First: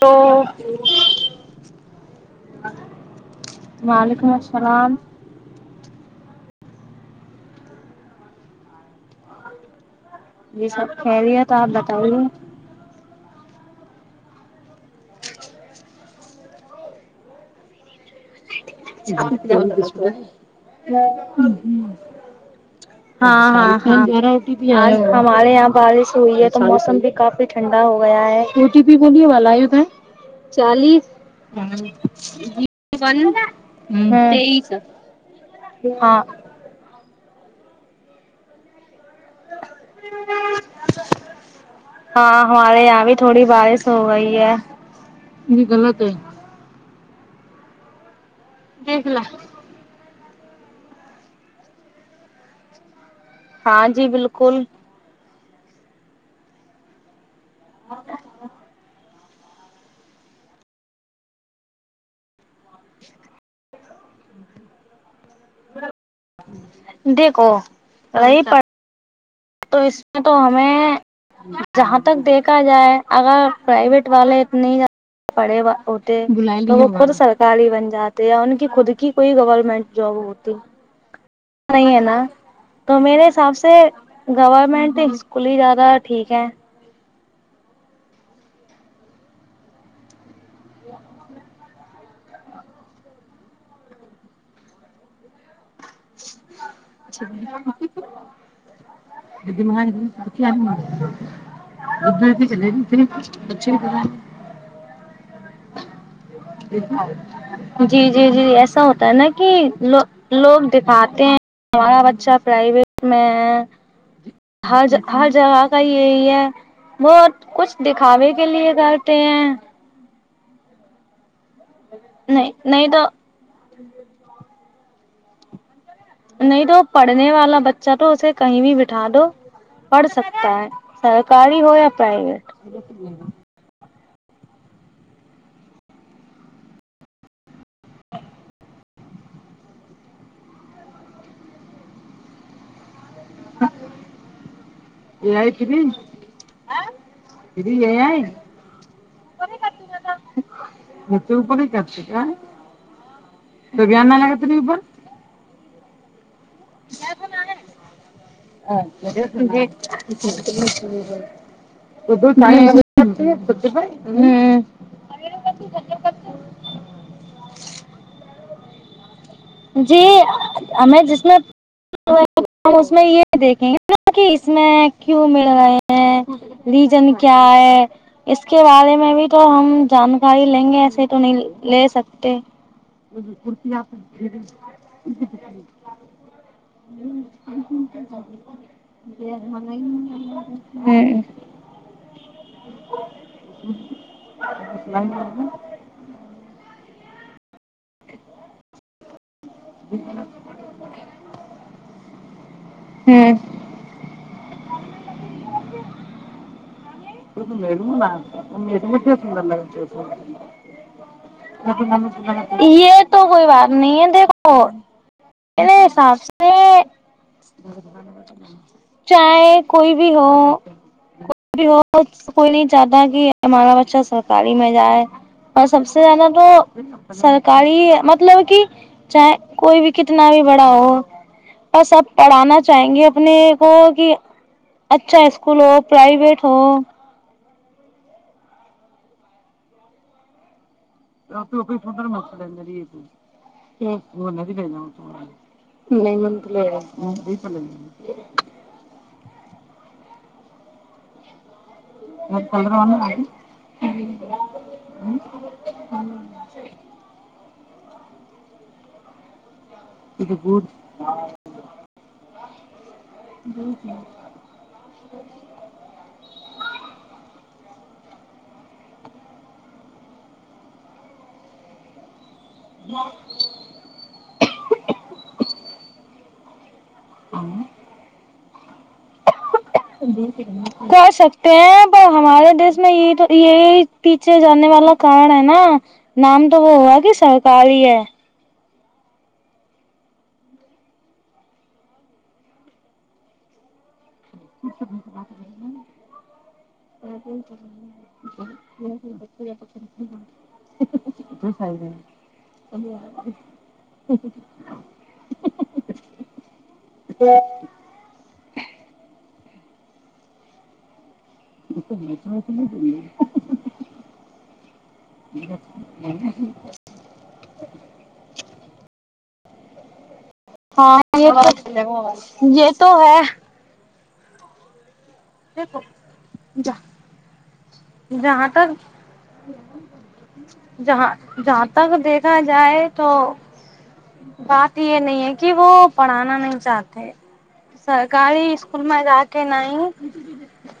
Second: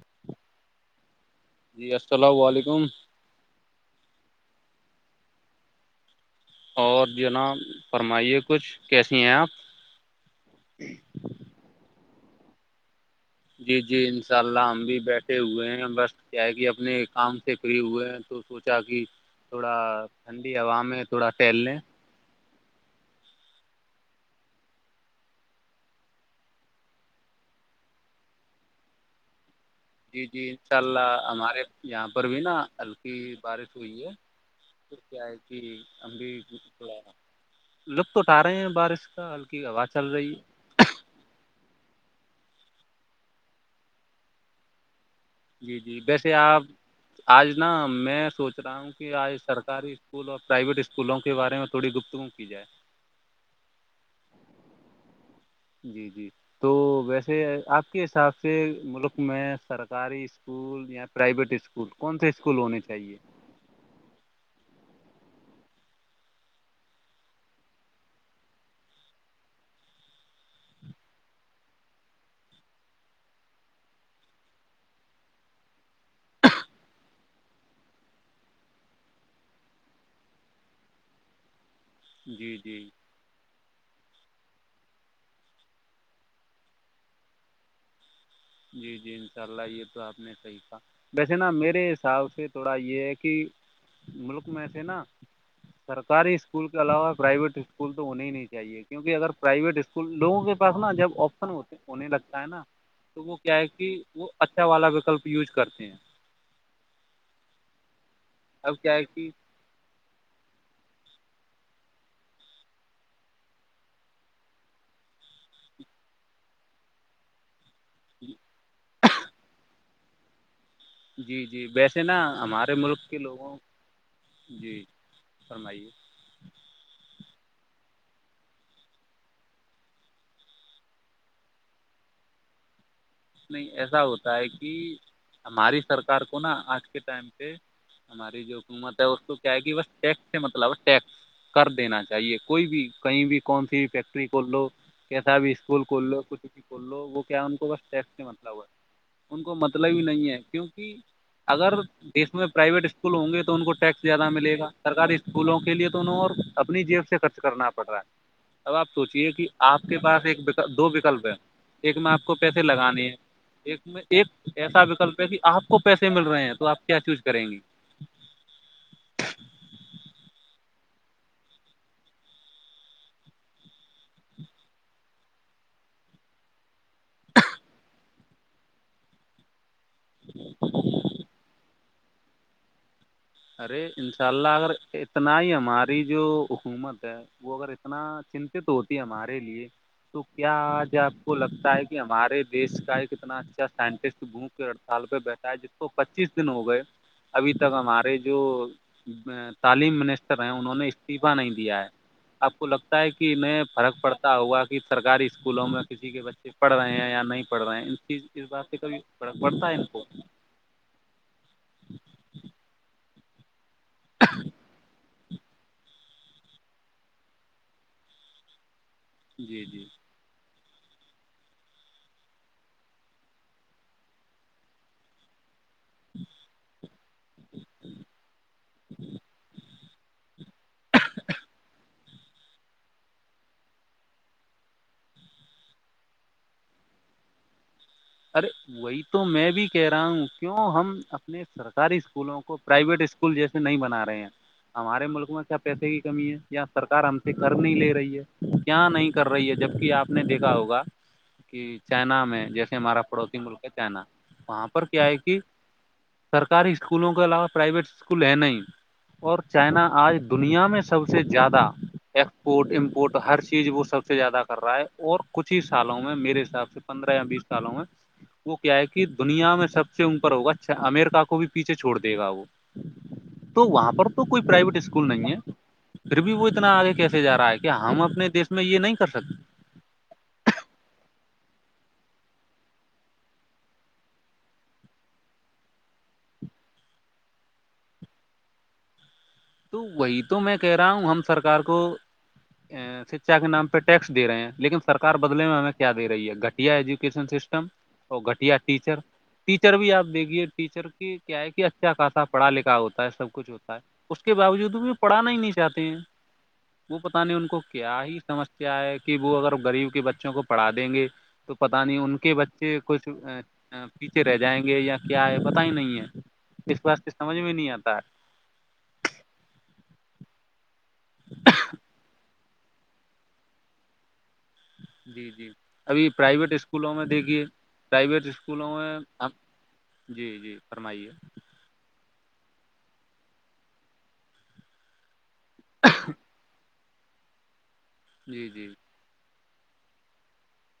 تو جی السلام علیکم وعلیکم السلام اور جناب فرمائیے کچھ کیسی ہیں آپ جی سب خیریت آپ بتائیے جی جی ان شاء اللہ ہم بھی بیٹھے ہوئے ہیں بس کیا ہے کہ اپنے کام سے فری ہوئے ہیں تو سوچا کی تھوڑا ٹھنڈی ہوا میں تھوڑا ٹہل لیں ہاں ہاں ہمارے یہاں بارش ہوئی ہے تو موسم بھی کافی ٹھنڈا ہو گیا ہے او ٹی پی بولیے والایو ہے جی جی انشاء اللہ چالیس ہمارے یہاں پر بھی نا ہلکی بارش سی ہوئ ہے تیئیس پھر کیا ہے کی ہم ہاں بھی تھوڑا لطف اٹھا رہے ہیں بارش کا ہلکی ہوا چل رہی ہے ہاں ہمارے یہاں بھی تھوڑی بارش ہو گئی ہے یہ جی جی غلط ہے ویسے آپ آج نا میں سوچ رہا ہوں دیکھ کہ ل آج سر کاری اسکول اور پرائیویٹ اسکولوں کے بارے میں تھوڑی گفتگو کی جائے ہاں جی بالکل جی جی تو ویسے آپ کے حساب سے ملک میں سرک کاری اسکول یا پرائیویٹ اسکول کون سے اسکول ہونے چاہیے دیکھو رہی پڑ تو اس میں تو ہم جہاں تک دیکھا جائے اگر پرائیویٹ والے اتنے پڑے وا ہوتے تو وہ خود سرکاری بن جاتے ان کی خود کی کوئی گورنمنٹ جاب ہوتی نہیں ہے نا جی جی تو میرے حساب سے گورمنٹ اسکول ہی زیادہ ٹھیک ہے جی جی انشاء اللہ یہ تو آپ نے صحیح ویسے نا میرے حساب سے تھوڑا یہ ہے کی ملک میں سے نا سرکاری اسکول کے علاوہ پرائیویٹ اسکول تو ہونے ہی نہیں چاہیے کیونکہ اگر پرائیویٹ اس لوگوں کے پاس نا جب آپشن ہوتے ہونے لگتا ہے نا تو وہ کیا ہے کہ وہ اچھا والا وکلپ یوز کرتے ہیں جی جی جی ایسا ہوتا ہے نا کہ لو لوگ دکھاتے ہیں ہمارا بچہ پرائیویٹ میں ہے ہر جا ہر جگہ کا یہی ہے بت کچھ دکھاوے کے لیے کرتے ہیں جی جی ویسے نا نہیں ہمارے نہیں ملک تو کے لوگوں جی فرمائیے نہیں تو پڑھنے والا بچہ تو اسے کہیں بھی بٹھا دو پڑھ سکتا ہے سرکاری ہو یا پرائیویٹ نہیں ایسا ہوتا ہے کی ہماری سرکار کو نا آج کے ٹائم پہ ہماری جو حکومت ہے اس کو کیا ہے کہ بس ٹیکس سے مطلب ہے ٹیکس کر دینا چاہیے کوئی بھی کہیں بھی کون سی بھی فیکٹری کھول لو یہ کیسا آئی بھی فری اسکول کھول لو کچھ بھی کھول لو وہ کیا ان کو فری بس سے یہ آئی مطلب ہے ان کو مطلب ہی نہیں ہے کیونکہ تو اوپر ہی اگر کرتے کا دیش میں پرائیویٹ اسکول ہوں گے تو ان کو ٹیکس بیان نہیں زیادہ لگا تری ملے گا اوپر سرکاری اس کولوں کے لیے تو انو اور اپنی جیب سے خرچ کرنا پڑ رہا ہے اب آپ سوچیے کہ آپ کے پاس ایک دو وکلپ ہیں ایک میں آپ ہوں کو پیسے لگانے ہیں ایک میں ایک ایسا وکلپ ہے کہ آپ کو پیسے مل رہے ہیں تو آپ کیا چوز کریں گی جی ہمیں جس میں اس میں یہ دیکھیں گے کہ اس میں کیوں مل رہے ہیں ریجن کیا ہے اس کے بارے میں بھی تو ہم جانکاری لیں گے ایسے تو نہیں لے سکتے خود ہے آپ ان شاء اللہ اگر اتنا ہی ہماری جو حکومت ہے وہ اگر اتنا چنتت ہوتی ہے ہمارے لیے تو کیا آج آپ کو لگتا ہے کہ ہمارے دیش کا ایک کتنا اچھا سائنٹسٹ بھوک سال پہ بیٹھا ہے جس تو پچیس دن ہو گئے ابھی تک ہمارے جو تعلیم منسٹر ہیں انہوں نے استعفہ نہیں دیا ہے آپ کو لگتا ہے کہہ میں فرق پڑتا ہوا کہ سرکاری اسکولوں میں کسی کے بچے پڑھ رہے ہیں یا نہیں پڑھ رہے ہیں چیز اس بات سے کبھی ہوں پڑتا ہے ان کو یہ تو کوئی بات نہیں ہے دیکھو حساب سے چاہے جی جی کوئی بھی ہو بھی ہو کوئی نہیں چاہتا کہ ہمارا بچہ سرکاری میں جائے اور سب سے زیادہ تو سرکاری مطلب کہ چاہے کوئی بھی کتنا بھی بڑا ہو بس آب پڑھانا چاہیں گے اپنے کو کہ اچھا اسکول ہو پرائیویٹ ہو ارے وہی تو میں بھی کہہ رہا ہوں کیوں ہم اپنے سرکاری اسکولوں کو پرائیویٹ اسکول جیسے نہیں بنا رہے ہیں ہمارے ملک میں اچھ پیسے کی کمی ہے یا سرکار ہم سے کر نہیں لے رہی ہے کیا نہیں کر رہی ہے جبکہ آپ نے دیکھا ہوگا کہ چائنا میں جیسے ہمارا پڑوسی ملک کا چائنا وہاں پر کیا ہے کہ سرکاری اسکولوں کے علاوہ پرائیویٹ اسکول ہیں نہیں اور چائنا آج دنیا میں سب سے زیادہ ایکسپورٹ ہر چیز وہ سب سے زیادہ کر رہا ہے اور کچھ ہی سالوں میں میرے حساب سے پندرہ یا بیس سالو میں وہ کیا ہے کہ دنیا میں سب سے اپر ہوگا امرکا کو بھی پیچھے چھوڑ دے گا وہ تو وہاں پر تو کوئی پرائیویٹ اسکول نہیں ہے پھر بھی وہ اتنا آگے کیسے جا رہا ہے کہ ہم اپنے دیش میں یہ نہیں کر سکتے سند س [unintelligible] کر سکتے ہیں پر ہمارے دیش میں یہ تو یہی پیچھے جانے والا کارن ہے نا نام تو وہ ہوا کہ سرکار ہی ہے تو وہی تو میں کہہ رہا ہوں ہم سرکار کو شکشا کے نام پہ ٹیکس دے رہے ہیں لیکن سرار بدلے میں ہمیں کیا دے رہی ہے گھٹیا ایجوکیشن سسٹم اور گھٹیا ٹیچر ٹیچر بھی آپ دیکھیے ٹیچر کی کیا ہے کہ ہاں اچھا خاصا پڑھا لکھا ہوتا ہے سب کچھ ہوتا ہے اس کے باوجود بھی پڑھانا ہی نہیں چاہتے ہیں وہ پتہ نہیں ان کو کیا ہی سمسیا ہے کہ وہ اگر غریب کے بچوں کو پڑھا دیں گے تو پتا نہیں ان کے بچے کچھ پیچھے رہ جائیں گے یا کیا ہے پتا ہی نہیں ہے اس بات سے سمجھ میں نہیں آتا ہاں یہ یہ تو ہے جی جی ابھی پرائیویٹ اسکولوں میں دیکھیے پرائیویٹ جہاں اسکولوں تک میں جی جی فرمائیے جہاں جہاں تک دیکھا جائے تو بات یہ نہیں ہے کہ کی وہ پڑھانا نہیں چاہتے جی سرکاری جی اسکول میں جا کہ نہیں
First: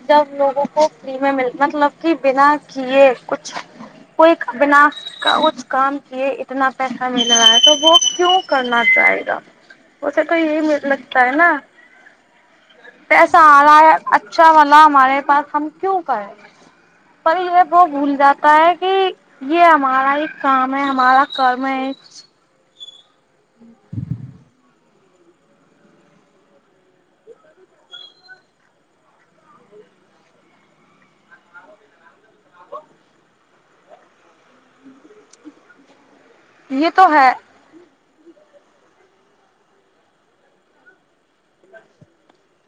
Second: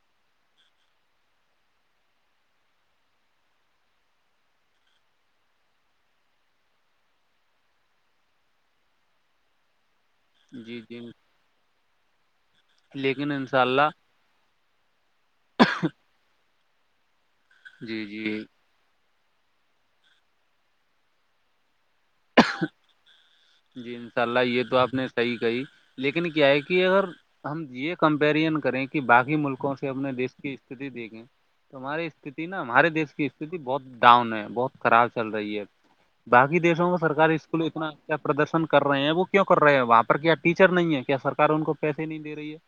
جب لوگوں کو فری میں مل مطلب کی بنا کیے کچھ کوئی بنا کا اس کام کی اتنا پیسہ مل رہا ہے تو وہ کیوں کرنا چاہے گا اسے تو یہ جی جی لگتا ہے نا لیکن پسا انشاء آ رہا اللہ ہے اچھا والا ہمارے پاس ہم کیوں کرے پر یہ وہ جی بھول جی جاتا ہے کہ یہ ہمارا ایک کام ہے ہمارا کرم ہے جی ان شاء اللہ یہ تو آپ نے صحیح کہی لیکن کیا ہے کہ اگر ہم یہ کمپیرزن کریں کہ باقی ملکوں سے اپنے دیش کی استھتی دیکھیں تو ہماری استھتی نا ہمارے دیش کی استتی بہت ڈاؤن ہے بہت خراب چل رہی ہے باقی یہ دیشوں میں تو ہے اسک اتنا اچھا پردرشن کر رہے ہیں وہ کیوں کر رہے ہیں وہاں پر کیا ٹیچر نہیں ہے کیا سرار ان کو پیسے نہیں دے رہی ہے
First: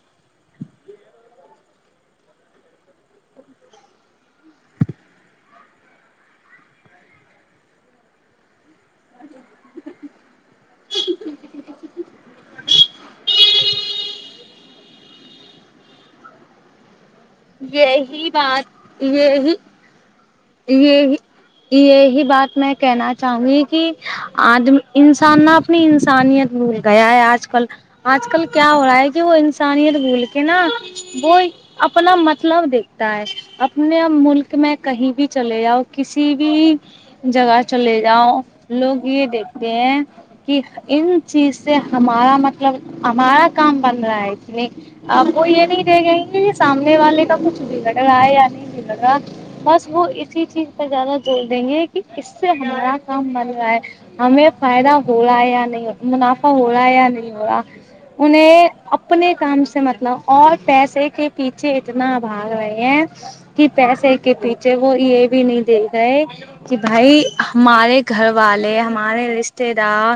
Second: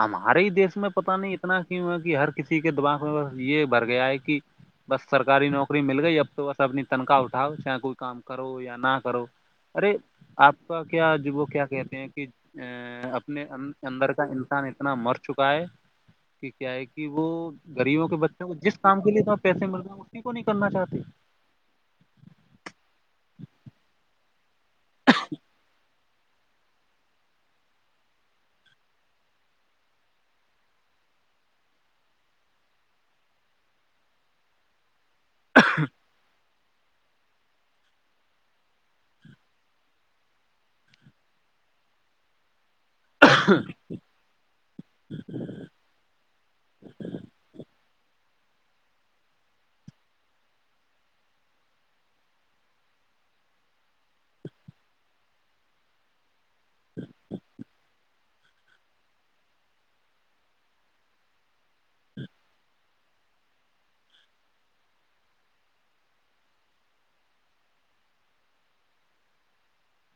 ہمارے ہی دیش میں پتا نہیں اتنا کیوں ہے کہ ہر کسی کے دماغ میں بس یہ بر گیا ہے کہ بس سرکاری نوکری مل گئی اب تو بس اپنی تنخواہ اٹھاؤ چاہے کوئی کام کرو یا نہ کرو ارے آپ کا کیا جی وہ کیا کہتے ہیں کہ ا اپنے اندر کا انسان اتنا مر چکا ہے کہ کیا ہے کہ وہ غریبوں کے یہی بچوں کو جس کام بات کے لیے تیں یہی پیسے ملتے ہیں اسی کو نہیں کرنا چاہتے یہی یہی بات میں کہنا چاہوں گی کہ آدمی انسان نہ اپنی انسانیت بھول گیا ہے آج کل آج کل کیا ہو رہا ہے کہ وہ انسانیت بھول کے نا وہ اپنا مطلب دیکھتا ہے اپنے ملک میں کہیں بھی چلے جاؤ کسی بھی جگہ چلے جاؤ لوگ یہ دیکھتے ہیں کہ ان چیز سے ہمارا مطلب مطلب ہمارا کام بن رہا ہے اس لیے اب وہ یہ نہیں دے گیں گے سامنے والے کا کچھ بھی لگ رہا ہے یا نہیں لگا بس وہ اسی چیز پہ زیادہ زور دیں گے کہ اس سے ہمارا کام بن رہا ہے ہمیں فائدہ ہو رہا ہے یا نہیں منافع ہو رہا ہے یا نہیں ہو رہا انہیں اپنے کام سے مطلب اور پیسے کے پیچھے اتنا بھاگ رہے ہے کہ پیسے کے پیچھے وہ یہ بھی نہیں دے گئے کہ بھائی ہمارے گھر والے ہمارے رشتے دار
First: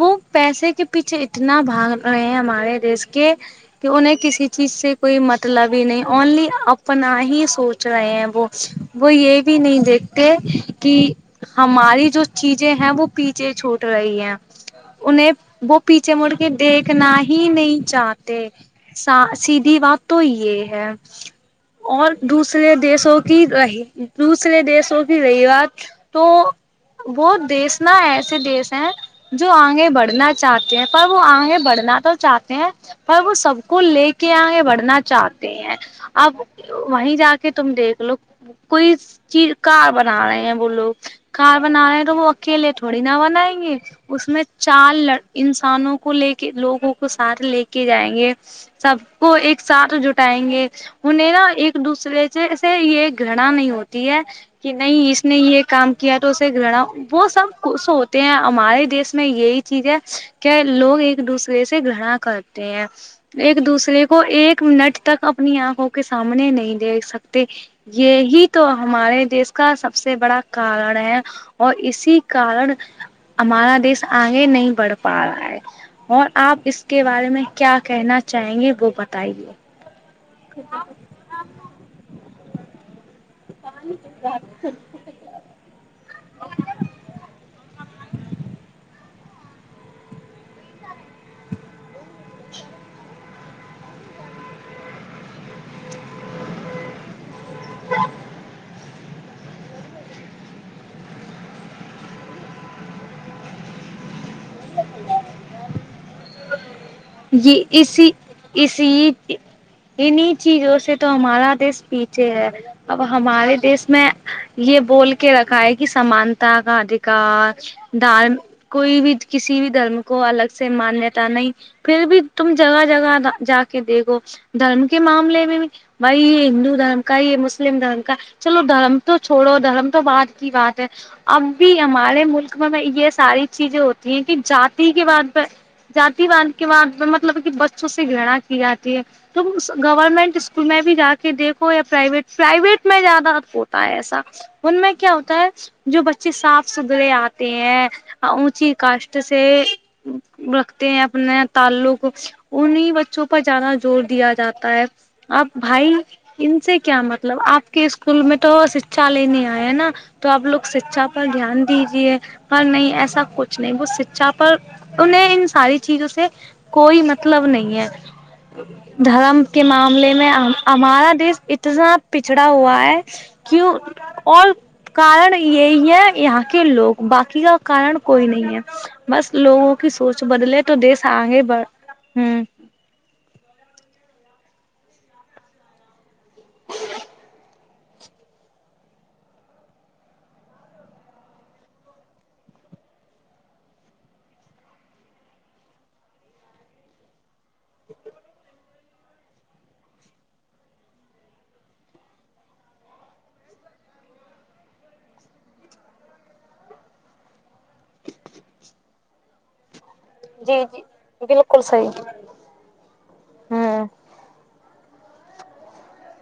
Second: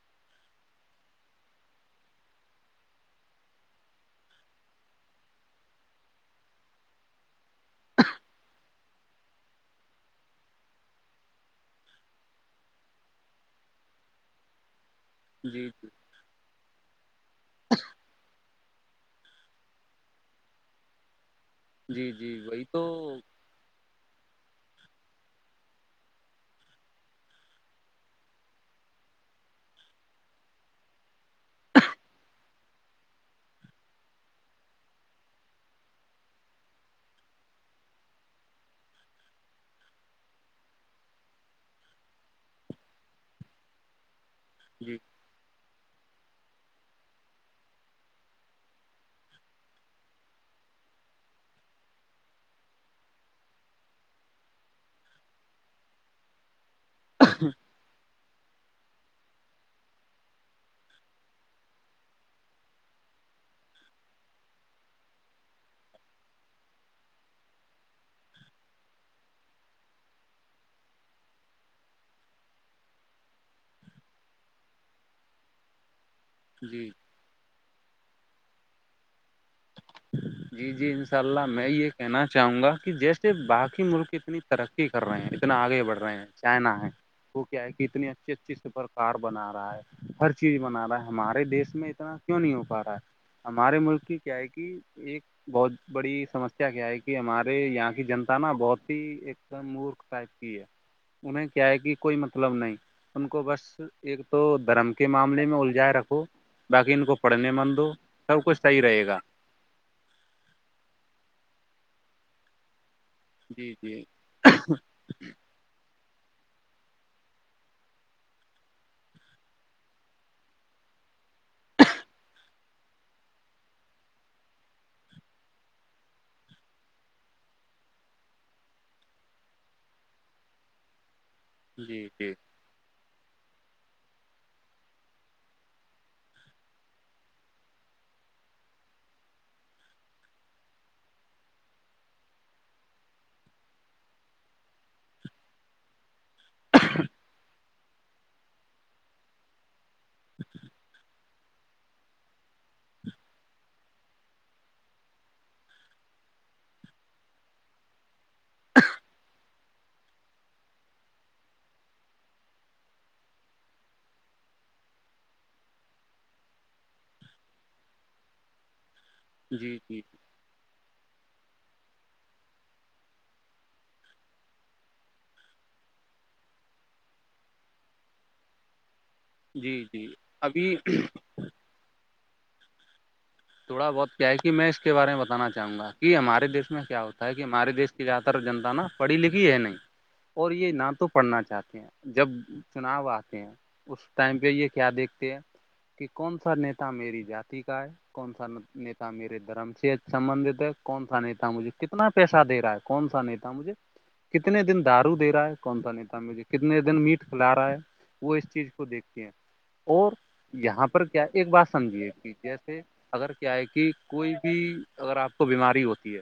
وہ پیسے کے پیچھے اتنا بھاگ رہے ہیں ہمارے دیش کے کہ انہیں کسی چیز سے کوئی مطلب ہی نہیں اونلی اپنا ہی سوچ رہے ہیں وہ وہ یہ بھی نہیں دیکھ کہ ہماری جو چیزیں ہیں وہ پیچھے چھوٹ رہی ہیں انہیں جی وہ پیچھے مڑ کے دیکھنا ہی نہیں چاہتے سا سیدھی بات تو یہ ہے جی اور جی وہی دوسرے تو دیشوں کی رہی دوسرے دیشوں کی رہی بات تو وہ دیس نا ایسے دیس ہیں جو آگے بڑھنا چاہتے ہیں پر وہ آگے بڑھنا تو چاہتے ہیں پر وہ سب کو لے کے آگے بڑھ نا چاہتے ہیں اب وہیں جا کے تم دیکھ لو کوئی چیز کار بنا رہے ہیں لو کار بنا رہے ہیں تو وہ اکیلے تھوڑی نہ بنائیں گے اس میں چار جی لڈ انسانوں کو لے کے لوگوں کو ساتھ لے کے جائیں گے سب کو ایک ساتھ جٹائیں گے انہیں نا ایک دوسرے سے سے یہ گھنا نہیں ہوتی ہے کہ نہیں اس نے یہ کام کیا تو اسے گڑا وہ سب کوس ہوتے ہیں ہمارے دیس میں یہی چیز ہے کیا لوگ ایک دوسرے سے گنا کرتے ہیں ایک دوسرے کو ایک ایک منٹ تک اپنی آنکھ ہو کے سامنے نہیں دے سکتے یہی تو ہمارے دیش کا سب سے بڑا کارن ہے اور اسی کن ہمارا دیش آگے نہیں بڑھ پا رہا ہے اور آپ اس جی کے بارے میں کیا کہنا چاہیں گے وہ بتائیے جی جی انشاء اللہ میں یہ کہنا چاہوں گا کہ جیسے باقی ملک اتنی ترقی کر رہے ہیں اتنا آگے بڑھ رہے ہیں چائنا ہے وہ کیا ہے کہ اتنی اچھی اچھی سے پرر کار بنا رہا ہے ہر چیز بنا رہا ہے ہمارے دیش میں اتنا کیوں نہیں ہو پا رہا ہے ہمارے ملک کی کیا ہے کہ ایک بہت بڑی سمسیا کیا ہے کہ ہمارے یہاں کی جنتا نا بہت ایک مورخ ٹائپ کی ہے انہیں کیا ہے کہ کوئی مطلب نہیں ان کو بس ایک تو دھرم کے معاملے میں الجائے رکھو باقی ان کو پڑھنے یہ من دو اسی سب کچھ صحیح رہے اسی گا انیں چیزوں سے تو ہمارا دیس پیچھے ہے اب ہمارے جی دیس جی میں یہ بول کے رکھا ہے کہ سمانتا کا ادھیکار دارم کوئی بھی کسی بھی دھرم کو الگ سے مانیہتا نہیں پھر بھی تم جگہ جگہ جا کے دیکھو دھرم کے معاملے میں بھی بھائی یہ ہندو دھرم کا یہ مسلم دھرم کا چلو دھرم تو چھوڑو دھرم تو بعد کی بات ہے اب بھی جی ہمارے جی ملک میں یہ ساری چیزیں ہوتی ہیں کہ جاتی کے بعد میں جاتی کے بعد مطلب کہ بچوں سے گڑا کی جاتی ہے تم گورنمنٹ اسکول میں بھی جا کے دیکھو یا پرائیویٹ پرائیویٹ میں زیادہ ہوتا ہے ایسا ان میں کیا ہوتا ہے جو بچے صاف ستھرے آتے ہیں اونچی کاشٹ سے رکھتے ہیں اپنے تعلق انہی بچوں پر زیادہ زور دیا جاتا ہے اب بھائی ان سے کیا مطلب آپ کے اسکول میں تو شکشا لینی آ ہے نا تو آپ لوگ شکشا پر دھیان دیجیے پر نہیں ایسا کچھ نہیں وہ شیکشا پر انہیں ان ساری چیزوں سے کوئی مطلب نہیں ہے دھرم کے جی جی معاملے میں ہمارا دیش اتنا پچھڑا ہوا ہے کیوں اور کارن یہی ہے یہاں کے لوگ باقی کا کارن کوئی نہیں ہے بس لوگوں جی کی جی سوچ بدلے تو ابھی دیس آگے بڑ ہ تھوڑا بہت کیا ہے کہ میں اس کے بارے میں بتانا چاہوں گا کہ ہمارے دیش میں کیا ہوتا ہے کہ ہمارے دیش زیادہ تر جنتا نا پڑھی لکھی ہے نہیں اور یہ نہ تو پڑھنا چاہتے ہیں جب چناؤ آتے ہیں اس ٹائم پہ یہ کیا دیکھتے ہیں کہ کون سا نیتا میری جاتی کا ہے کون سا نہ نیتا میرے دھرم سے سمبندت ہے کون سا نتا مجھے کتنا پیسہ دے رہا ہے کون سا نیتا مجھے کتنے دن دارو دے رہا ہے کون سا نیتا مجھے کتنے دن میٹ کھلا رہا ہے وہ اس چیز کو دیکھتی ہیں اور جی جی یہاں پر کیا ایک بالکل بات صحیح سمجھیے کہ جیسے اگر کیا ہے ہوں کہ کوئی بھی اگر آپ کو بیماری ہوتی ہے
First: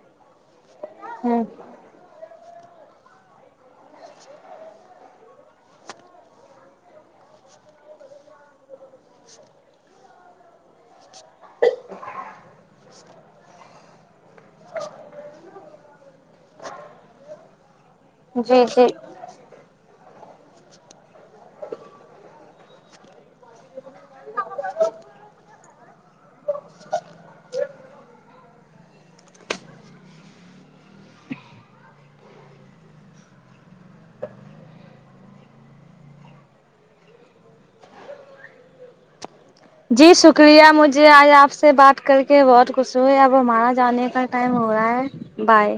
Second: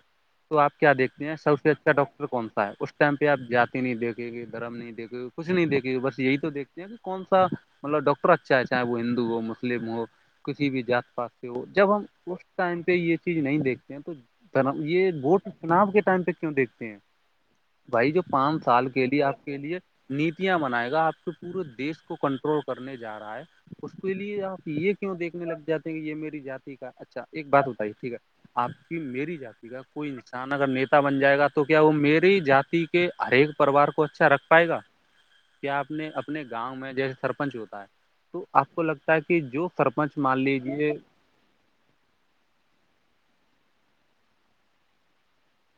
تو آپ کیا دیکھتے ہیں ہوں سب سے ڈاکٹر کون سا ہے اس ٹائم پہ آپ جاتی نہیں دیکے گی دھرم نہیں دیکے گے کچھ نہیں دیکھے گی بس یہی تو دیکھتے کہ کون سا مطلب ڈاکٹر اچھا ہے چاہے وہ ہندو ہو مسلم ہو کسی بھی جات پ جب ہم اس ٹائم پے یے چیز نہیں دیکھتے ہیں تو یہ ووٹ چناؤ کے ٹائم تک کیوں دیکھتے ہیں بھائی جو جی پانچ جی سال کے لیے آپ کے لیے نیتیاں بنائے گا آپ کے پورے دیشس کو کنٹرول کرنے جا رہا ہے اس کے لیے آپ یہ کیوں دیکھنے لگ جاتے ہیں کہ یہ میری جات کا اچھا ایک بات بتائیے ٹھیک ہے آپ کی میری جات کوئی انسان اگر نیتا بن جائے گا تو کیا وہ میے جاتی کے ہر ایک پریوار کو اچھا رکھ پائے گا کیا آپ نے اپنے گاؤں میں جیسے سرپنچ ہوتا ہے تو آپ کو لگتا ہے کہ جو جی سرپنچ مان شکریہ لیجیے مجھے آج آپ سے بات کر کے بہت خش ہوئے اب ہمارا جانے کا ٹائم ہو رہا ہے بائے